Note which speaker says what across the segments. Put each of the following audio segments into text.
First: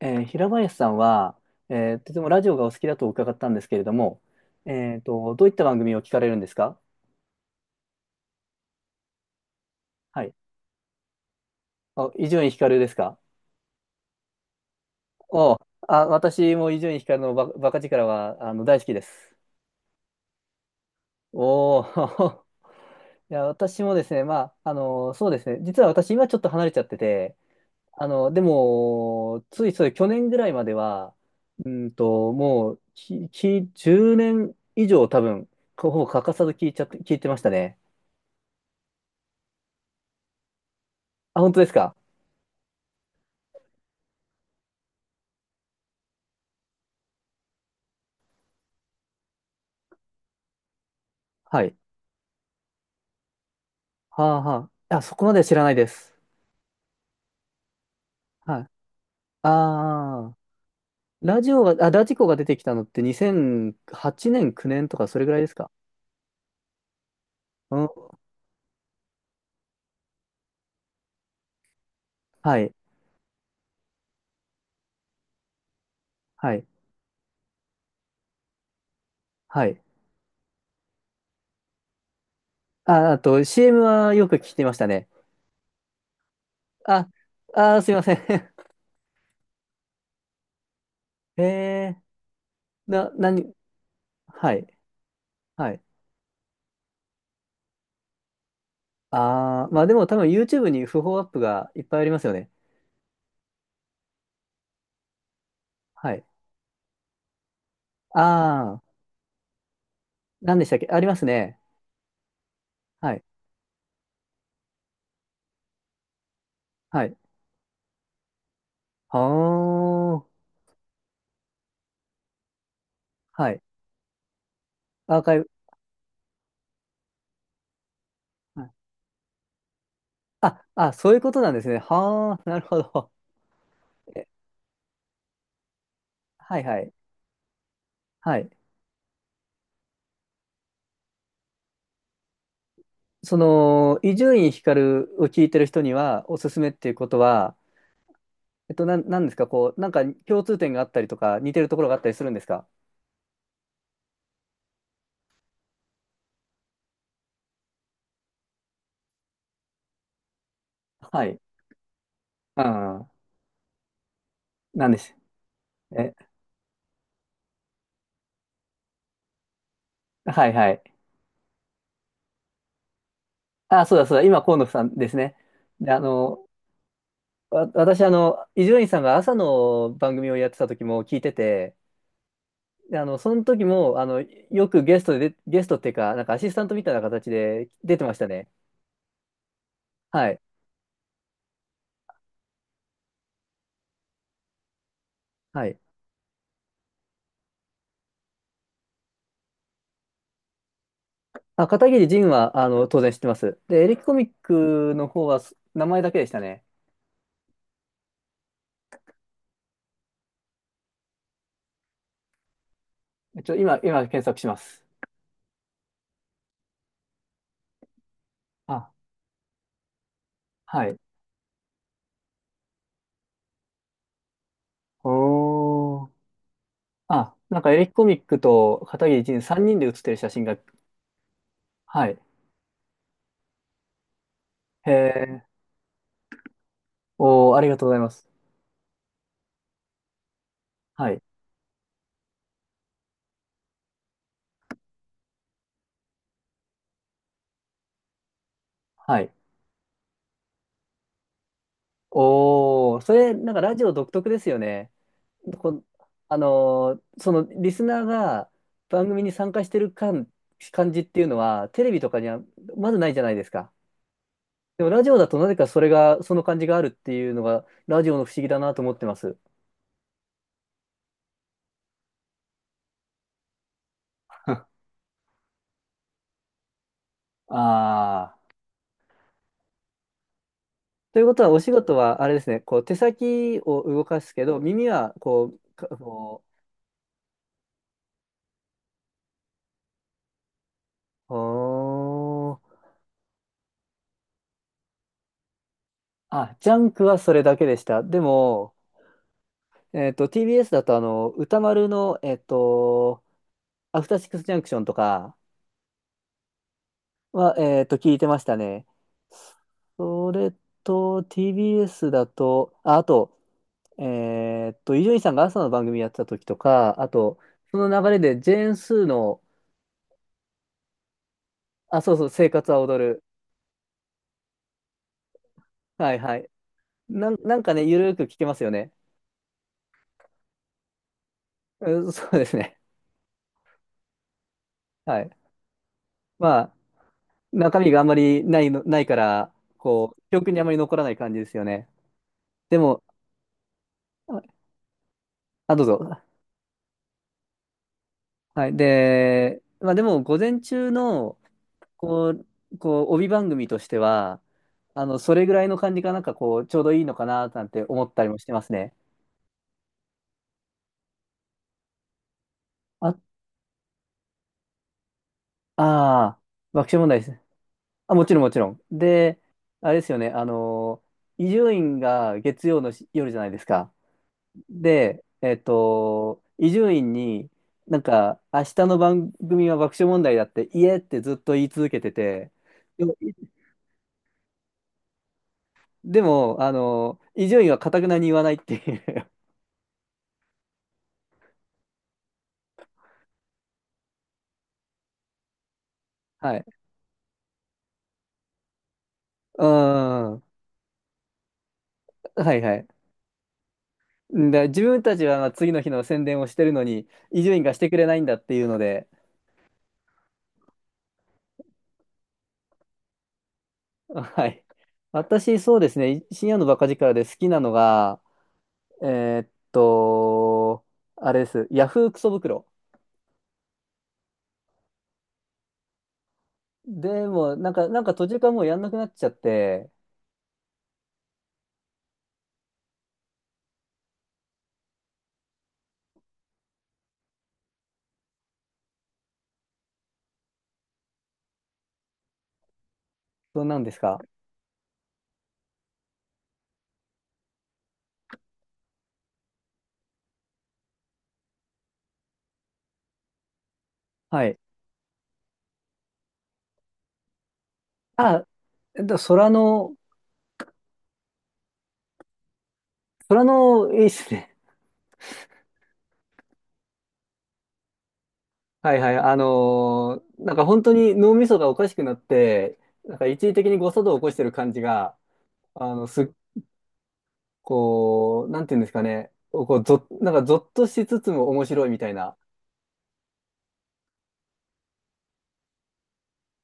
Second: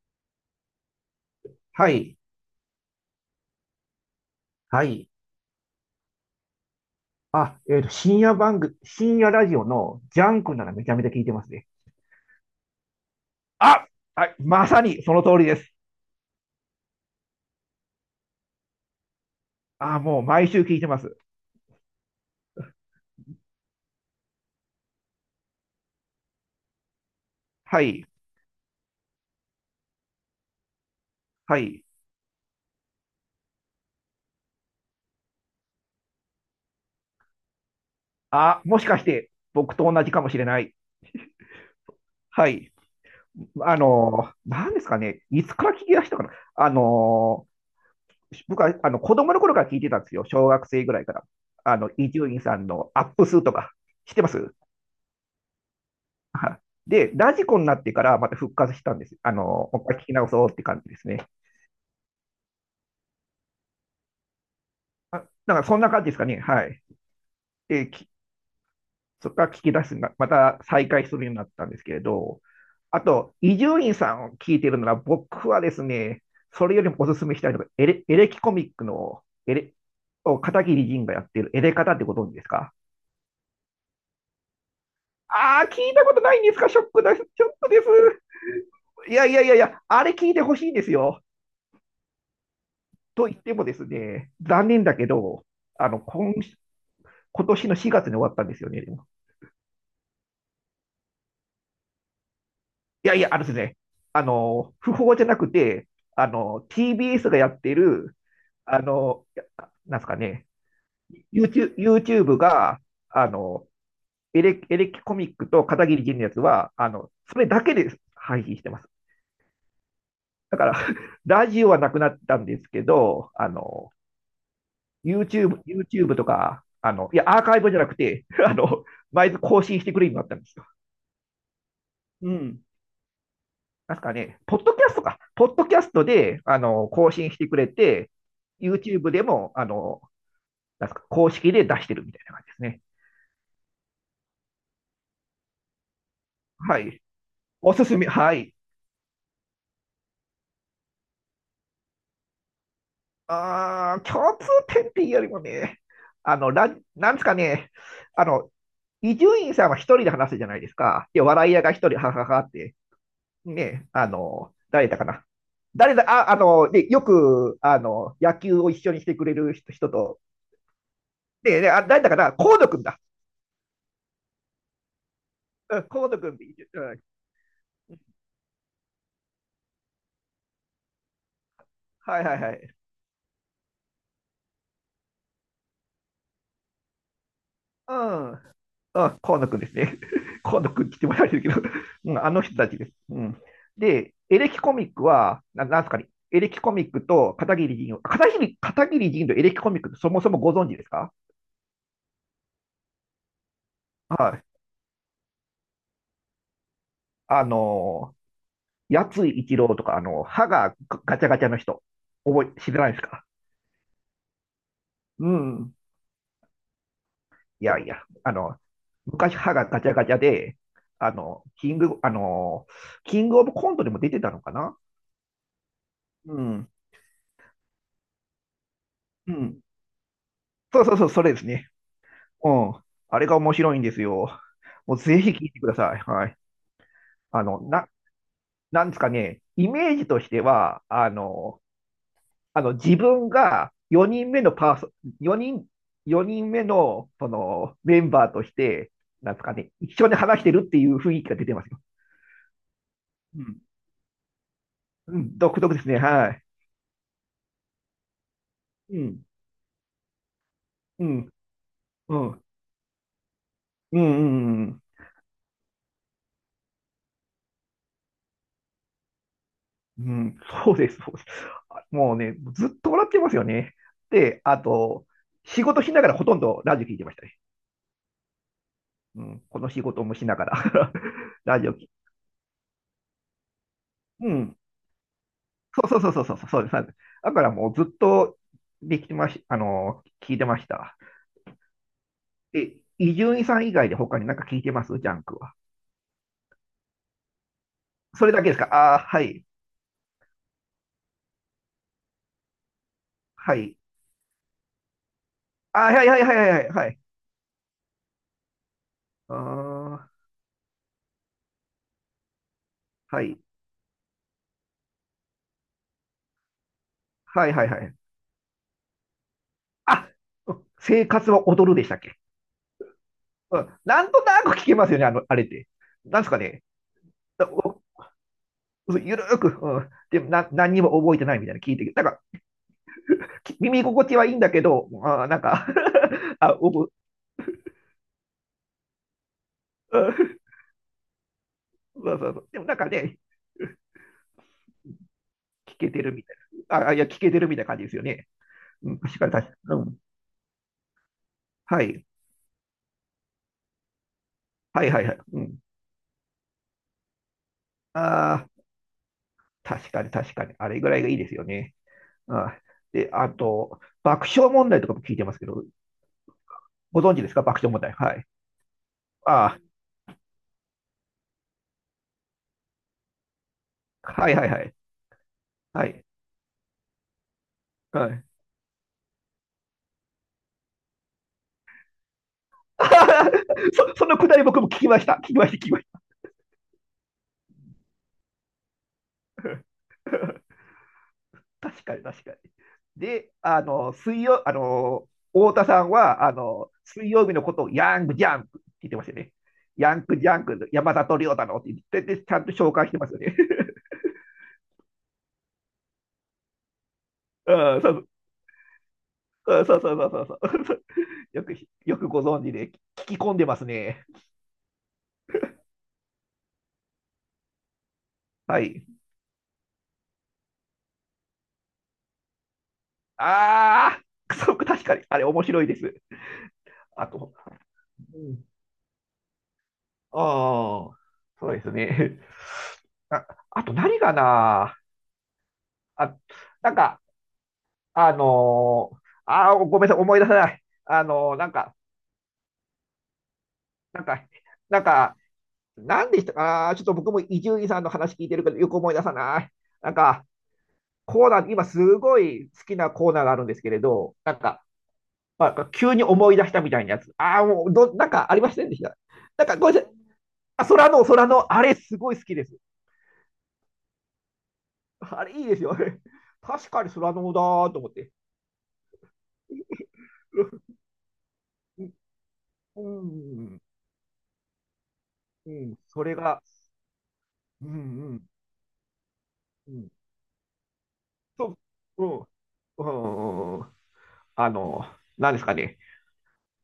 Speaker 1: 平林さんは、
Speaker 2: は
Speaker 1: と
Speaker 2: い。
Speaker 1: てもラジオがお好きだと伺ったんですけれども、
Speaker 2: はい。
Speaker 1: どういった番組を聞かれるんですか？
Speaker 2: あ、深夜番組、深夜ラジオのジ
Speaker 1: は
Speaker 2: ャ
Speaker 1: い。
Speaker 2: ンクならめちゃめちゃ聞いてますね。
Speaker 1: あ、伊集院光ですか？
Speaker 2: あ、はい。まさにその通りで
Speaker 1: お。
Speaker 2: す。
Speaker 1: あ、私も伊集院光のバカ力は大好きです。
Speaker 2: あ、もう毎週聞いてます。
Speaker 1: おー。 いや、私もですね、まあ、そうですね、実は私今ちょっと離れちゃってて、
Speaker 2: はい。
Speaker 1: でも、ついそう去年ぐらいまでは、
Speaker 2: はい。
Speaker 1: もう、10年以上多分、ほぼ欠かさず聞いてましたね。
Speaker 2: あ、もしかして僕と同じかもしれない。
Speaker 1: あ、本当ですか？
Speaker 2: はい。なんですかね。いつから聞き出したかな。あの僕は、子供の頃から聞いてたんですよ。小学生ぐらいから。
Speaker 1: はい。
Speaker 2: 伊集院さんのアップ数とか、知って
Speaker 1: は
Speaker 2: ま
Speaker 1: あ
Speaker 2: す？
Speaker 1: はあ。あ、そこまでは知らないです。
Speaker 2: はい。で、ラジコになってからまた復
Speaker 1: はい。
Speaker 2: 活したんです。もう一回聞き直
Speaker 1: ああ、
Speaker 2: そうって感じですね。
Speaker 1: ラジコが出てきたのって2008年、9年とかそれ
Speaker 2: あ、
Speaker 1: ぐらいです
Speaker 2: なんか
Speaker 1: か？
Speaker 2: そんな感じですかね。はい。
Speaker 1: う
Speaker 2: で、
Speaker 1: ん。
Speaker 2: そこから聞き出すな、また再開するようになったんですけれど、
Speaker 1: はい。
Speaker 2: あと、伊集院さんを聞いてるなら、僕はですね、
Speaker 1: はい。
Speaker 2: それよりもおすすめしたいのが、エレキコミックの、
Speaker 1: はい。
Speaker 2: を片桐仁がやってるエレカタってご存知ですか？
Speaker 1: あ、あと CM はよく聞いてましたね。
Speaker 2: ああー、聞いたことないんですか？ショック
Speaker 1: あ、
Speaker 2: です。ちょっとで
Speaker 1: すいません。
Speaker 2: す。いやいやいやいや、あれ聞いてほしいんですよ。
Speaker 1: へえ、
Speaker 2: と
Speaker 1: な
Speaker 2: 言っ
Speaker 1: に、
Speaker 2: てもですね、
Speaker 1: はい。
Speaker 2: 残念だけど、
Speaker 1: はい。
Speaker 2: あの、今、今年の4月に終わったんですよね。
Speaker 1: ああ、まあでも多分 YouTube に不法アップがいっぱいありますよね。
Speaker 2: いやいや、あのですね、不法じゃなくて、
Speaker 1: はい。
Speaker 2: TBS がやってる、あ
Speaker 1: ああ、
Speaker 2: の、いやなんですかね、
Speaker 1: 何でしたっけありますね。
Speaker 2: YouTube が、
Speaker 1: はい。
Speaker 2: あの、エレキコミックと片桐仁のやつは、
Speaker 1: はい。
Speaker 2: それだけで配信してます。
Speaker 1: はあ、
Speaker 2: だから、ラジオはなくなったんですけど、
Speaker 1: はい。アーカイブ。
Speaker 2: YouTube とか、アーカイブじゃなくて、毎日更新してくれるようになったんです
Speaker 1: あ、
Speaker 2: よ。
Speaker 1: あ、そういうことなんですね。
Speaker 2: う
Speaker 1: はあ、な
Speaker 2: ん。
Speaker 1: るほど。
Speaker 2: なんすか
Speaker 1: え、
Speaker 2: ね、ポッドキャストか。ポッドキャストで、
Speaker 1: はいはい。
Speaker 2: 更新してくれて、
Speaker 1: はい。
Speaker 2: YouTube でも、なんすか、公式で出してるみたいな感じですね。
Speaker 1: その、伊集院光を聞いてる人にはおすすめっ
Speaker 2: は
Speaker 1: ていう
Speaker 2: い。
Speaker 1: ことは、
Speaker 2: おすすめ、はい。
Speaker 1: なんですか、こう、なんか共通点があったりとか、似てるところがあったりするんですか？
Speaker 2: あー、共通点っていうよりもね、なんですかね、あの、伊集院さんは一人で話すじゃないですか。で、
Speaker 1: はい。
Speaker 2: 笑い屋が一人、ははははっ
Speaker 1: う
Speaker 2: て、
Speaker 1: ん。
Speaker 2: ね、誰
Speaker 1: なん
Speaker 2: だ
Speaker 1: で
Speaker 2: か
Speaker 1: す。
Speaker 2: な。誰だ、
Speaker 1: え、
Speaker 2: あ、あの、で、よく、野球を一緒にしてくれる人人と、
Speaker 1: はいはい。
Speaker 2: で、誰だかな、河野くんだ。
Speaker 1: あ、そうだそうだ。今、河野さんですね。
Speaker 2: うん、
Speaker 1: で、
Speaker 2: 河野君って言って、うん、は
Speaker 1: 私、伊集院さんが朝の番組をやってた時も聞いてて、
Speaker 2: いはいはい。
Speaker 1: でその時も、よくゲストで、ゲストっていうか、なんかアシスタントみたいな形で
Speaker 2: う
Speaker 1: 出てました
Speaker 2: ん、うん、
Speaker 1: ね。
Speaker 2: 河野君ですね。
Speaker 1: はい。
Speaker 2: 河野君来てもらえるけど、うん、あの人たちです。うん、で、エレキコミックは、
Speaker 1: はい。
Speaker 2: なんですかね、エレキコミックと片桐仁を、片桐仁とエレキコミックってそもそもご存知ですか？
Speaker 1: あ、片桐仁は、当然知ってます。で、エレキコミッ
Speaker 2: はい。
Speaker 1: クの方は、名前だけでしたね。
Speaker 2: あの八津一郎とか、歯がガチャガチャの人、知らないですか？
Speaker 1: 今検索します。
Speaker 2: うん。いやいや、
Speaker 1: あ、
Speaker 2: 昔歯がガチャガチャで、
Speaker 1: はい。
Speaker 2: あの、キング、あの、キングオブコントでも出てたのかな？
Speaker 1: おー。
Speaker 2: うん。
Speaker 1: あ、なんかエレキコミックと片桐
Speaker 2: う
Speaker 1: 仁
Speaker 2: ん。
Speaker 1: 3人で写ってる写真が、
Speaker 2: そうそうそう、それですね。
Speaker 1: はい。
Speaker 2: うん。あれが面白いんですよ。
Speaker 1: へ
Speaker 2: もうぜひ
Speaker 1: え。
Speaker 2: 聞いてください。はい。あ
Speaker 1: おー、あ
Speaker 2: の、
Speaker 1: りがと
Speaker 2: な、
Speaker 1: うございます。
Speaker 2: なんですかね、イメージとしては、
Speaker 1: はい。
Speaker 2: 自分が4人目のパーソ、4人、4人目の、その、メンバーとして、
Speaker 1: はい。
Speaker 2: なんですかね、一緒に話してるっていう雰囲気が出てますよ。
Speaker 1: おー、それ、
Speaker 2: う
Speaker 1: なんか
Speaker 2: ん。
Speaker 1: ラジオ独特ですよね。
Speaker 2: うん、独特で
Speaker 1: こ、
Speaker 2: すね。はい。
Speaker 1: そのリスナーが
Speaker 2: う
Speaker 1: 番組
Speaker 2: ん。
Speaker 1: に参加してる感じ
Speaker 2: う
Speaker 1: っていう
Speaker 2: ん。
Speaker 1: のは、テレビと
Speaker 2: う
Speaker 1: かには
Speaker 2: ん。
Speaker 1: まずないじゃないですか。
Speaker 2: うん。うん。うん
Speaker 1: でもラジオだとなぜかそれが、その感じがあるっていうのが、ラジオの不思議だなと思ってます。
Speaker 2: うん、そうです、そうです。あもうね、ずっと笑ってますよね。で、あ と、仕事しながらほとんどラジオ聞いてましたね。
Speaker 1: ああ、
Speaker 2: うん、この仕事もしながら
Speaker 1: ということ は、お
Speaker 2: ラジ
Speaker 1: 仕
Speaker 2: オ聞
Speaker 1: 事はあれですね、こう手先を動か
Speaker 2: う
Speaker 1: すけ
Speaker 2: ん、
Speaker 1: ど、耳はこう、
Speaker 2: そ
Speaker 1: か
Speaker 2: うそうそうそう
Speaker 1: こ
Speaker 2: そう、そうです。そうです。だからもうずっとできてまし、あの、聞いてました。
Speaker 1: う、おー。
Speaker 2: え、伊集院さん以外で他になんか聞いてますジャンクは？
Speaker 1: あ、ジャンクはそれだけでした。で
Speaker 2: それだけですか？
Speaker 1: も、
Speaker 2: ああー、はい、
Speaker 1: TBS だと歌丸の、
Speaker 2: はい。
Speaker 1: アフターシックスジャンクションとか、
Speaker 2: あーはいはいはいはいはい。はい
Speaker 1: は、えっと、聞いてましたね。
Speaker 2: あ
Speaker 1: それと、TBS だと、あ、あ
Speaker 2: は
Speaker 1: と、
Speaker 2: い、
Speaker 1: 伊集院さんが朝の番組やってた時とか、あと、
Speaker 2: はいはい
Speaker 1: そ
Speaker 2: は
Speaker 1: の
Speaker 2: い。
Speaker 1: 流れで、ジェーン・スーの、
Speaker 2: あ、生活は踊るでしたっ
Speaker 1: あ、そう
Speaker 2: け？
Speaker 1: そう、生活は踊る。
Speaker 2: うん、なんとなく聞けますよね、あれって。
Speaker 1: はい
Speaker 2: なんです
Speaker 1: は
Speaker 2: か
Speaker 1: い。
Speaker 2: ね。だ
Speaker 1: なんか
Speaker 2: お
Speaker 1: ね、ゆるーく聞けますよね。
Speaker 2: ゆるーく、うん、何にも覚えてないみたいな聞いて、
Speaker 1: う
Speaker 2: なん
Speaker 1: ん、
Speaker 2: か、
Speaker 1: そうですね。
Speaker 2: 耳心地はいいんだけど、
Speaker 1: は
Speaker 2: あー
Speaker 1: い。
Speaker 2: なんか
Speaker 1: まあ、
Speaker 2: う
Speaker 1: 中身があんまりないの、ないから、
Speaker 2: ん
Speaker 1: こう、記憶にあまり残らない感じですよね。
Speaker 2: そうそうそう。でもなん
Speaker 1: で
Speaker 2: か
Speaker 1: も、
Speaker 2: ね、
Speaker 1: あ、あ、
Speaker 2: 聞
Speaker 1: どう
Speaker 2: けてる
Speaker 1: ぞ。
Speaker 2: みたいな。いや、聞けてるみたいな感じですよね。
Speaker 1: はい。
Speaker 2: うん、確かに確か
Speaker 1: で、
Speaker 2: に。う
Speaker 1: まあ
Speaker 2: ん。
Speaker 1: でも、午前中の、
Speaker 2: はい。
Speaker 1: こう、帯番組としては、
Speaker 2: はいはいはい。
Speaker 1: そ
Speaker 2: う
Speaker 1: れぐ
Speaker 2: ん。
Speaker 1: らいの感じがなんかこう、ちょうどいいのかな、なんて思ったり
Speaker 2: あ
Speaker 1: もし
Speaker 2: あ、
Speaker 1: てますね。
Speaker 2: 確かに確かに。あれぐらいがいいですよね。うん。で、
Speaker 1: あ、
Speaker 2: あと、爆笑問題とかも聞いてますけど、
Speaker 1: ああ、爆笑
Speaker 2: ご
Speaker 1: 問
Speaker 2: 存
Speaker 1: 題
Speaker 2: 知
Speaker 1: で
Speaker 2: です
Speaker 1: す。
Speaker 2: か？爆笑問題。は
Speaker 1: あ、も
Speaker 2: い。
Speaker 1: ちろんもちろん。で、
Speaker 2: あ
Speaker 1: あれですよね、伊集院が月曜の夜じゃないですか。
Speaker 2: あ、はいはいはい。
Speaker 1: で、
Speaker 2: はい。
Speaker 1: 伊集院に、なん
Speaker 2: はい。
Speaker 1: か、明日の番組は爆笑問題だって、いえってずっと言い続けてて、でも、
Speaker 2: そのくだり僕も聞きました。聞きました、聞きまし
Speaker 1: でも、伊集院はかたくなに言わないっていう。
Speaker 2: た。確かに、確かに。で、あの、水曜、あの、太田さんは、
Speaker 1: はい。
Speaker 2: 水曜日のことをヤングジャンクって言ってましたね。
Speaker 1: う
Speaker 2: ヤングジャ
Speaker 1: ん。
Speaker 2: ンク、山里亮太のって言ってでちゃんと
Speaker 1: はい
Speaker 2: 紹
Speaker 1: は
Speaker 2: 介
Speaker 1: い。
Speaker 2: してますよね。
Speaker 1: んで自分たちはまあ次の日の宣伝をしてるのに、伊 集院がし
Speaker 2: うん、
Speaker 1: て
Speaker 2: そ
Speaker 1: くれ
Speaker 2: う
Speaker 1: ないんだっていうので、
Speaker 2: そうそうそうそうそうそう。よく、よくご存知で、聞き込んでますね。
Speaker 1: はい。私、そうですね、深夜のバカ力で好きなのが、
Speaker 2: はい。
Speaker 1: えーっと、あれです、ヤフークソ袋。
Speaker 2: ああ、そう、確かに、あれ面白いです。あ
Speaker 1: で
Speaker 2: と、
Speaker 1: も、なんか
Speaker 2: う
Speaker 1: 途中
Speaker 2: ん
Speaker 1: からもうやんなくなっちゃって、
Speaker 2: ああ、そうですね。あ、あと何かな？あ、なんか、あのーごめんなさい、思い出せない。なんか、
Speaker 1: そうなんです
Speaker 2: なん
Speaker 1: か。
Speaker 2: か、なんか、なんでしたかな？ちょっと僕も伊集院さんの話聞いてるけど、よく思い出さない。なんか、コーナー、今すごい好きなコーナーがあるんですけれど、なん
Speaker 1: はい。
Speaker 2: か、まあ、急に思い出したみたいなやつ。ああ、もう、ど、なんかあり
Speaker 1: あ、
Speaker 2: ませんでした。
Speaker 1: えっと、
Speaker 2: なん
Speaker 1: 空
Speaker 2: か、ごめんなさい。
Speaker 1: の、
Speaker 2: あ、空の、あれすごい好きです。
Speaker 1: 空の、いいっすね。
Speaker 2: あれいいですよね。確かにスラノーだーと思って。
Speaker 1: はいはい。なんか 本当に脳みそがおかしくなって、
Speaker 2: う
Speaker 1: なんか一時
Speaker 2: ん、
Speaker 1: 的に誤作動を起こしてる感じが、
Speaker 2: うん、
Speaker 1: あ
Speaker 2: そ
Speaker 1: の、
Speaker 2: れ
Speaker 1: すっ
Speaker 2: が、うん、うん、
Speaker 1: こう、なんていうんですかね、こ
Speaker 2: う
Speaker 1: う、
Speaker 2: ん、
Speaker 1: なんか、ぞっとしつつ
Speaker 2: そ
Speaker 1: も面白いみ
Speaker 2: う、う
Speaker 1: たいな。
Speaker 2: ん、うん、あの、なんですかね、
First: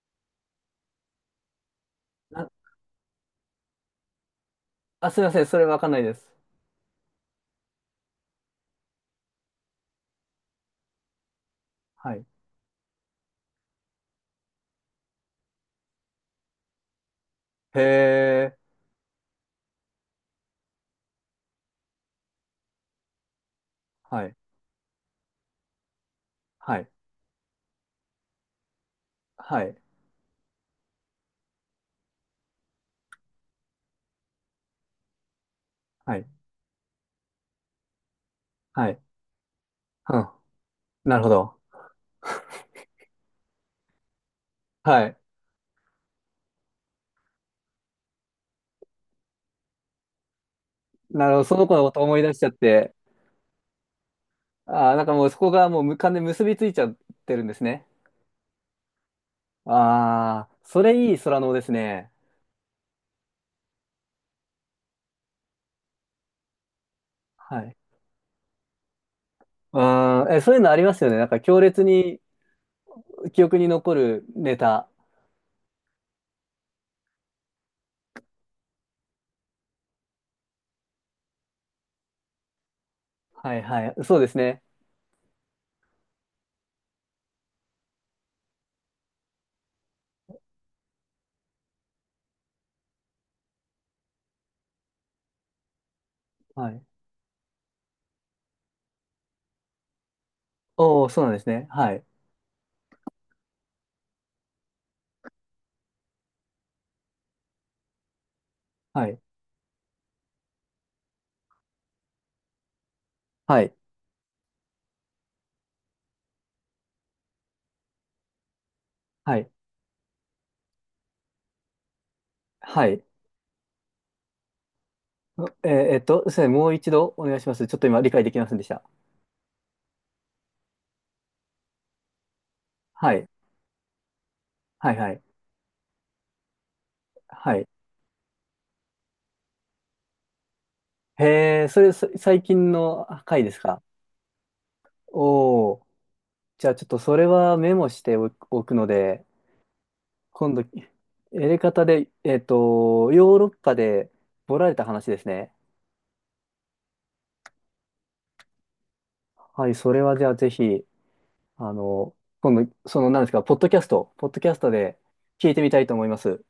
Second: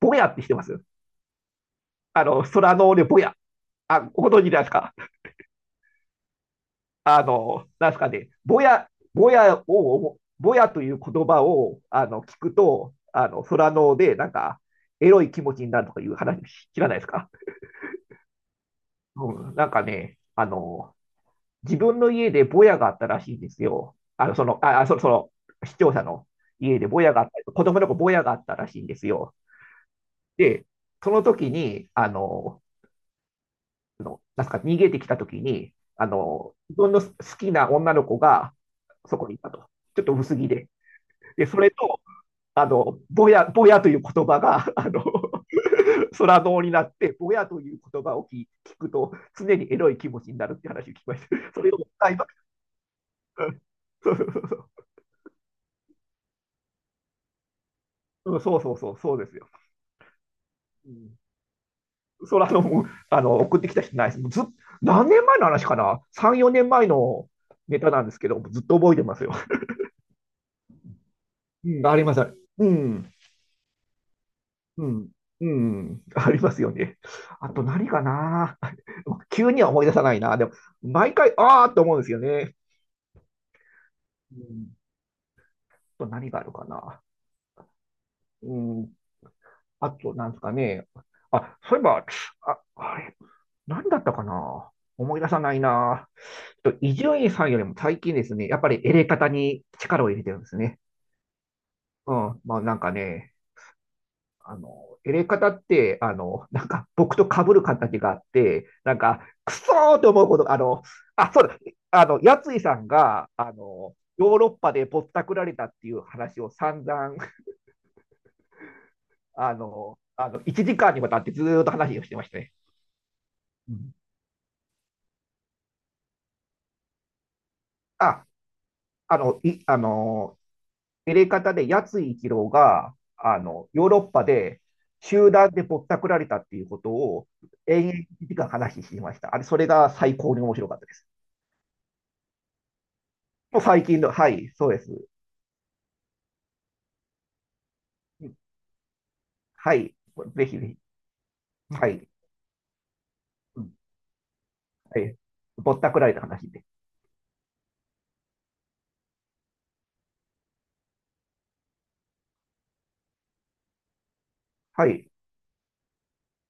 Speaker 2: ぼやってしてます。あ
Speaker 1: な、
Speaker 2: の、スラノーでぼや。あ、ご存知ですか？
Speaker 1: あ、すいません、それわかんないです。
Speaker 2: なんですかね、ぼやという言葉をあ
Speaker 1: は
Speaker 2: の
Speaker 1: い。
Speaker 2: 聞くと、空ので、なんか、エロい気持ちになるとかいう話知らないですか？
Speaker 1: へえ、
Speaker 2: うん、なんかね、自分の家でボヤがあったらしいんですよ。
Speaker 1: はい、
Speaker 2: その、視聴者の
Speaker 1: は
Speaker 2: 家で
Speaker 1: い、
Speaker 2: ボヤがあった、子供のボヤがあったらしいんですよ。
Speaker 1: はい、
Speaker 2: で、その時に、なんすか逃げてきた時に、
Speaker 1: はい、
Speaker 2: 自分の好きな女の子が
Speaker 1: はい。
Speaker 2: そこにいたと。ちょっと
Speaker 1: うん、
Speaker 2: 薄着で。
Speaker 1: なるほ
Speaker 2: で、そ
Speaker 1: ど。
Speaker 2: れと、ボヤボヤという言葉が、
Speaker 1: はい。
Speaker 2: 空洞になって、ボヤという言葉を聞くと、常にエロい気持ちになるって話を聞きまし
Speaker 1: なるほど、
Speaker 2: た。
Speaker 1: そ
Speaker 2: そ
Speaker 1: の
Speaker 2: れ
Speaker 1: 子
Speaker 2: を、
Speaker 1: のこ と
Speaker 2: あ
Speaker 1: 思い
Speaker 2: 今、
Speaker 1: 出しちゃって、
Speaker 2: そ
Speaker 1: あー、なんかもうそこがもう無関で結びついちゃってるんですね。
Speaker 2: うんそうそうそう、そうですよ。
Speaker 1: ああ、そ
Speaker 2: う
Speaker 1: れい
Speaker 2: ん、
Speaker 1: い空能ですね。
Speaker 2: それあの、もうあの、送ってきた人ないです。ずっ、何年前の話かな？ 3、4年前の
Speaker 1: はい。
Speaker 2: ネタなんですけど、ずっと覚えてますよ。
Speaker 1: あーえ、そういうのありますよね。なんか強
Speaker 2: う
Speaker 1: 烈
Speaker 2: ん、ありま
Speaker 1: に
Speaker 2: す。うん、
Speaker 1: 記憶に残るネタ。
Speaker 2: うん、うん、ありますよね。あと何かな？ 急には思い出さないな。でも、毎回、ああって思うんですよね。
Speaker 1: はいはい。そうです
Speaker 2: う
Speaker 1: ね。
Speaker 2: んあと何があるかな？うん、あと、なんですかね。あ、そういえば、あ、あれ、何だったかな？思い出さないな。ち
Speaker 1: は
Speaker 2: ょっと
Speaker 1: い。
Speaker 2: 伊集院さんよりも最近ですね、やっぱりエレカタに力を入れてるんですね。
Speaker 1: おー、そうなんですね。はい。
Speaker 2: うん。まあなんかね、あの、エレカタって、なんか僕と被る形があって、なん
Speaker 1: はい。
Speaker 2: か、くそーと思うことが、あの、あ、そうだ、あの、やついさんが、
Speaker 1: はい。
Speaker 2: ヨーロッパでぼったくられたっていう話を散々、
Speaker 1: はい。
Speaker 2: 1時間にわたってずーっと話をしてましたね。
Speaker 1: はい。
Speaker 2: うん
Speaker 1: すいませんもう一度お願いします。ちょっと今理解
Speaker 2: あ、
Speaker 1: できませんでした。
Speaker 2: あの、い、あの、入れ方で、やつい一郎が、
Speaker 1: はい。
Speaker 2: ヨーロッパで
Speaker 1: はい、はい。
Speaker 2: 集団でぼったくられたっていうことを、
Speaker 1: はい。
Speaker 2: 延々1時間話していました。あれ、それが最高に面白かったです。
Speaker 1: へえ、それ、最近の回です
Speaker 2: もう
Speaker 1: か？
Speaker 2: 最近の、はい、そうです。
Speaker 1: おー。じゃあちょっとそれはメモしておくので、
Speaker 2: はい、ぜ
Speaker 1: 今
Speaker 2: ひ
Speaker 1: 度、
Speaker 2: ぜひ。
Speaker 1: やり方
Speaker 2: はい。
Speaker 1: で、ヨーロッ
Speaker 2: うん
Speaker 1: パでボラれた
Speaker 2: は
Speaker 1: 話
Speaker 2: い。
Speaker 1: ですね。
Speaker 2: ぼったくられた話で。
Speaker 1: はい、それはじゃあぜひ、あの、今度、何ですか、ポッドキャスト
Speaker 2: は
Speaker 1: で
Speaker 2: い。
Speaker 1: 聞いてみたいと思います。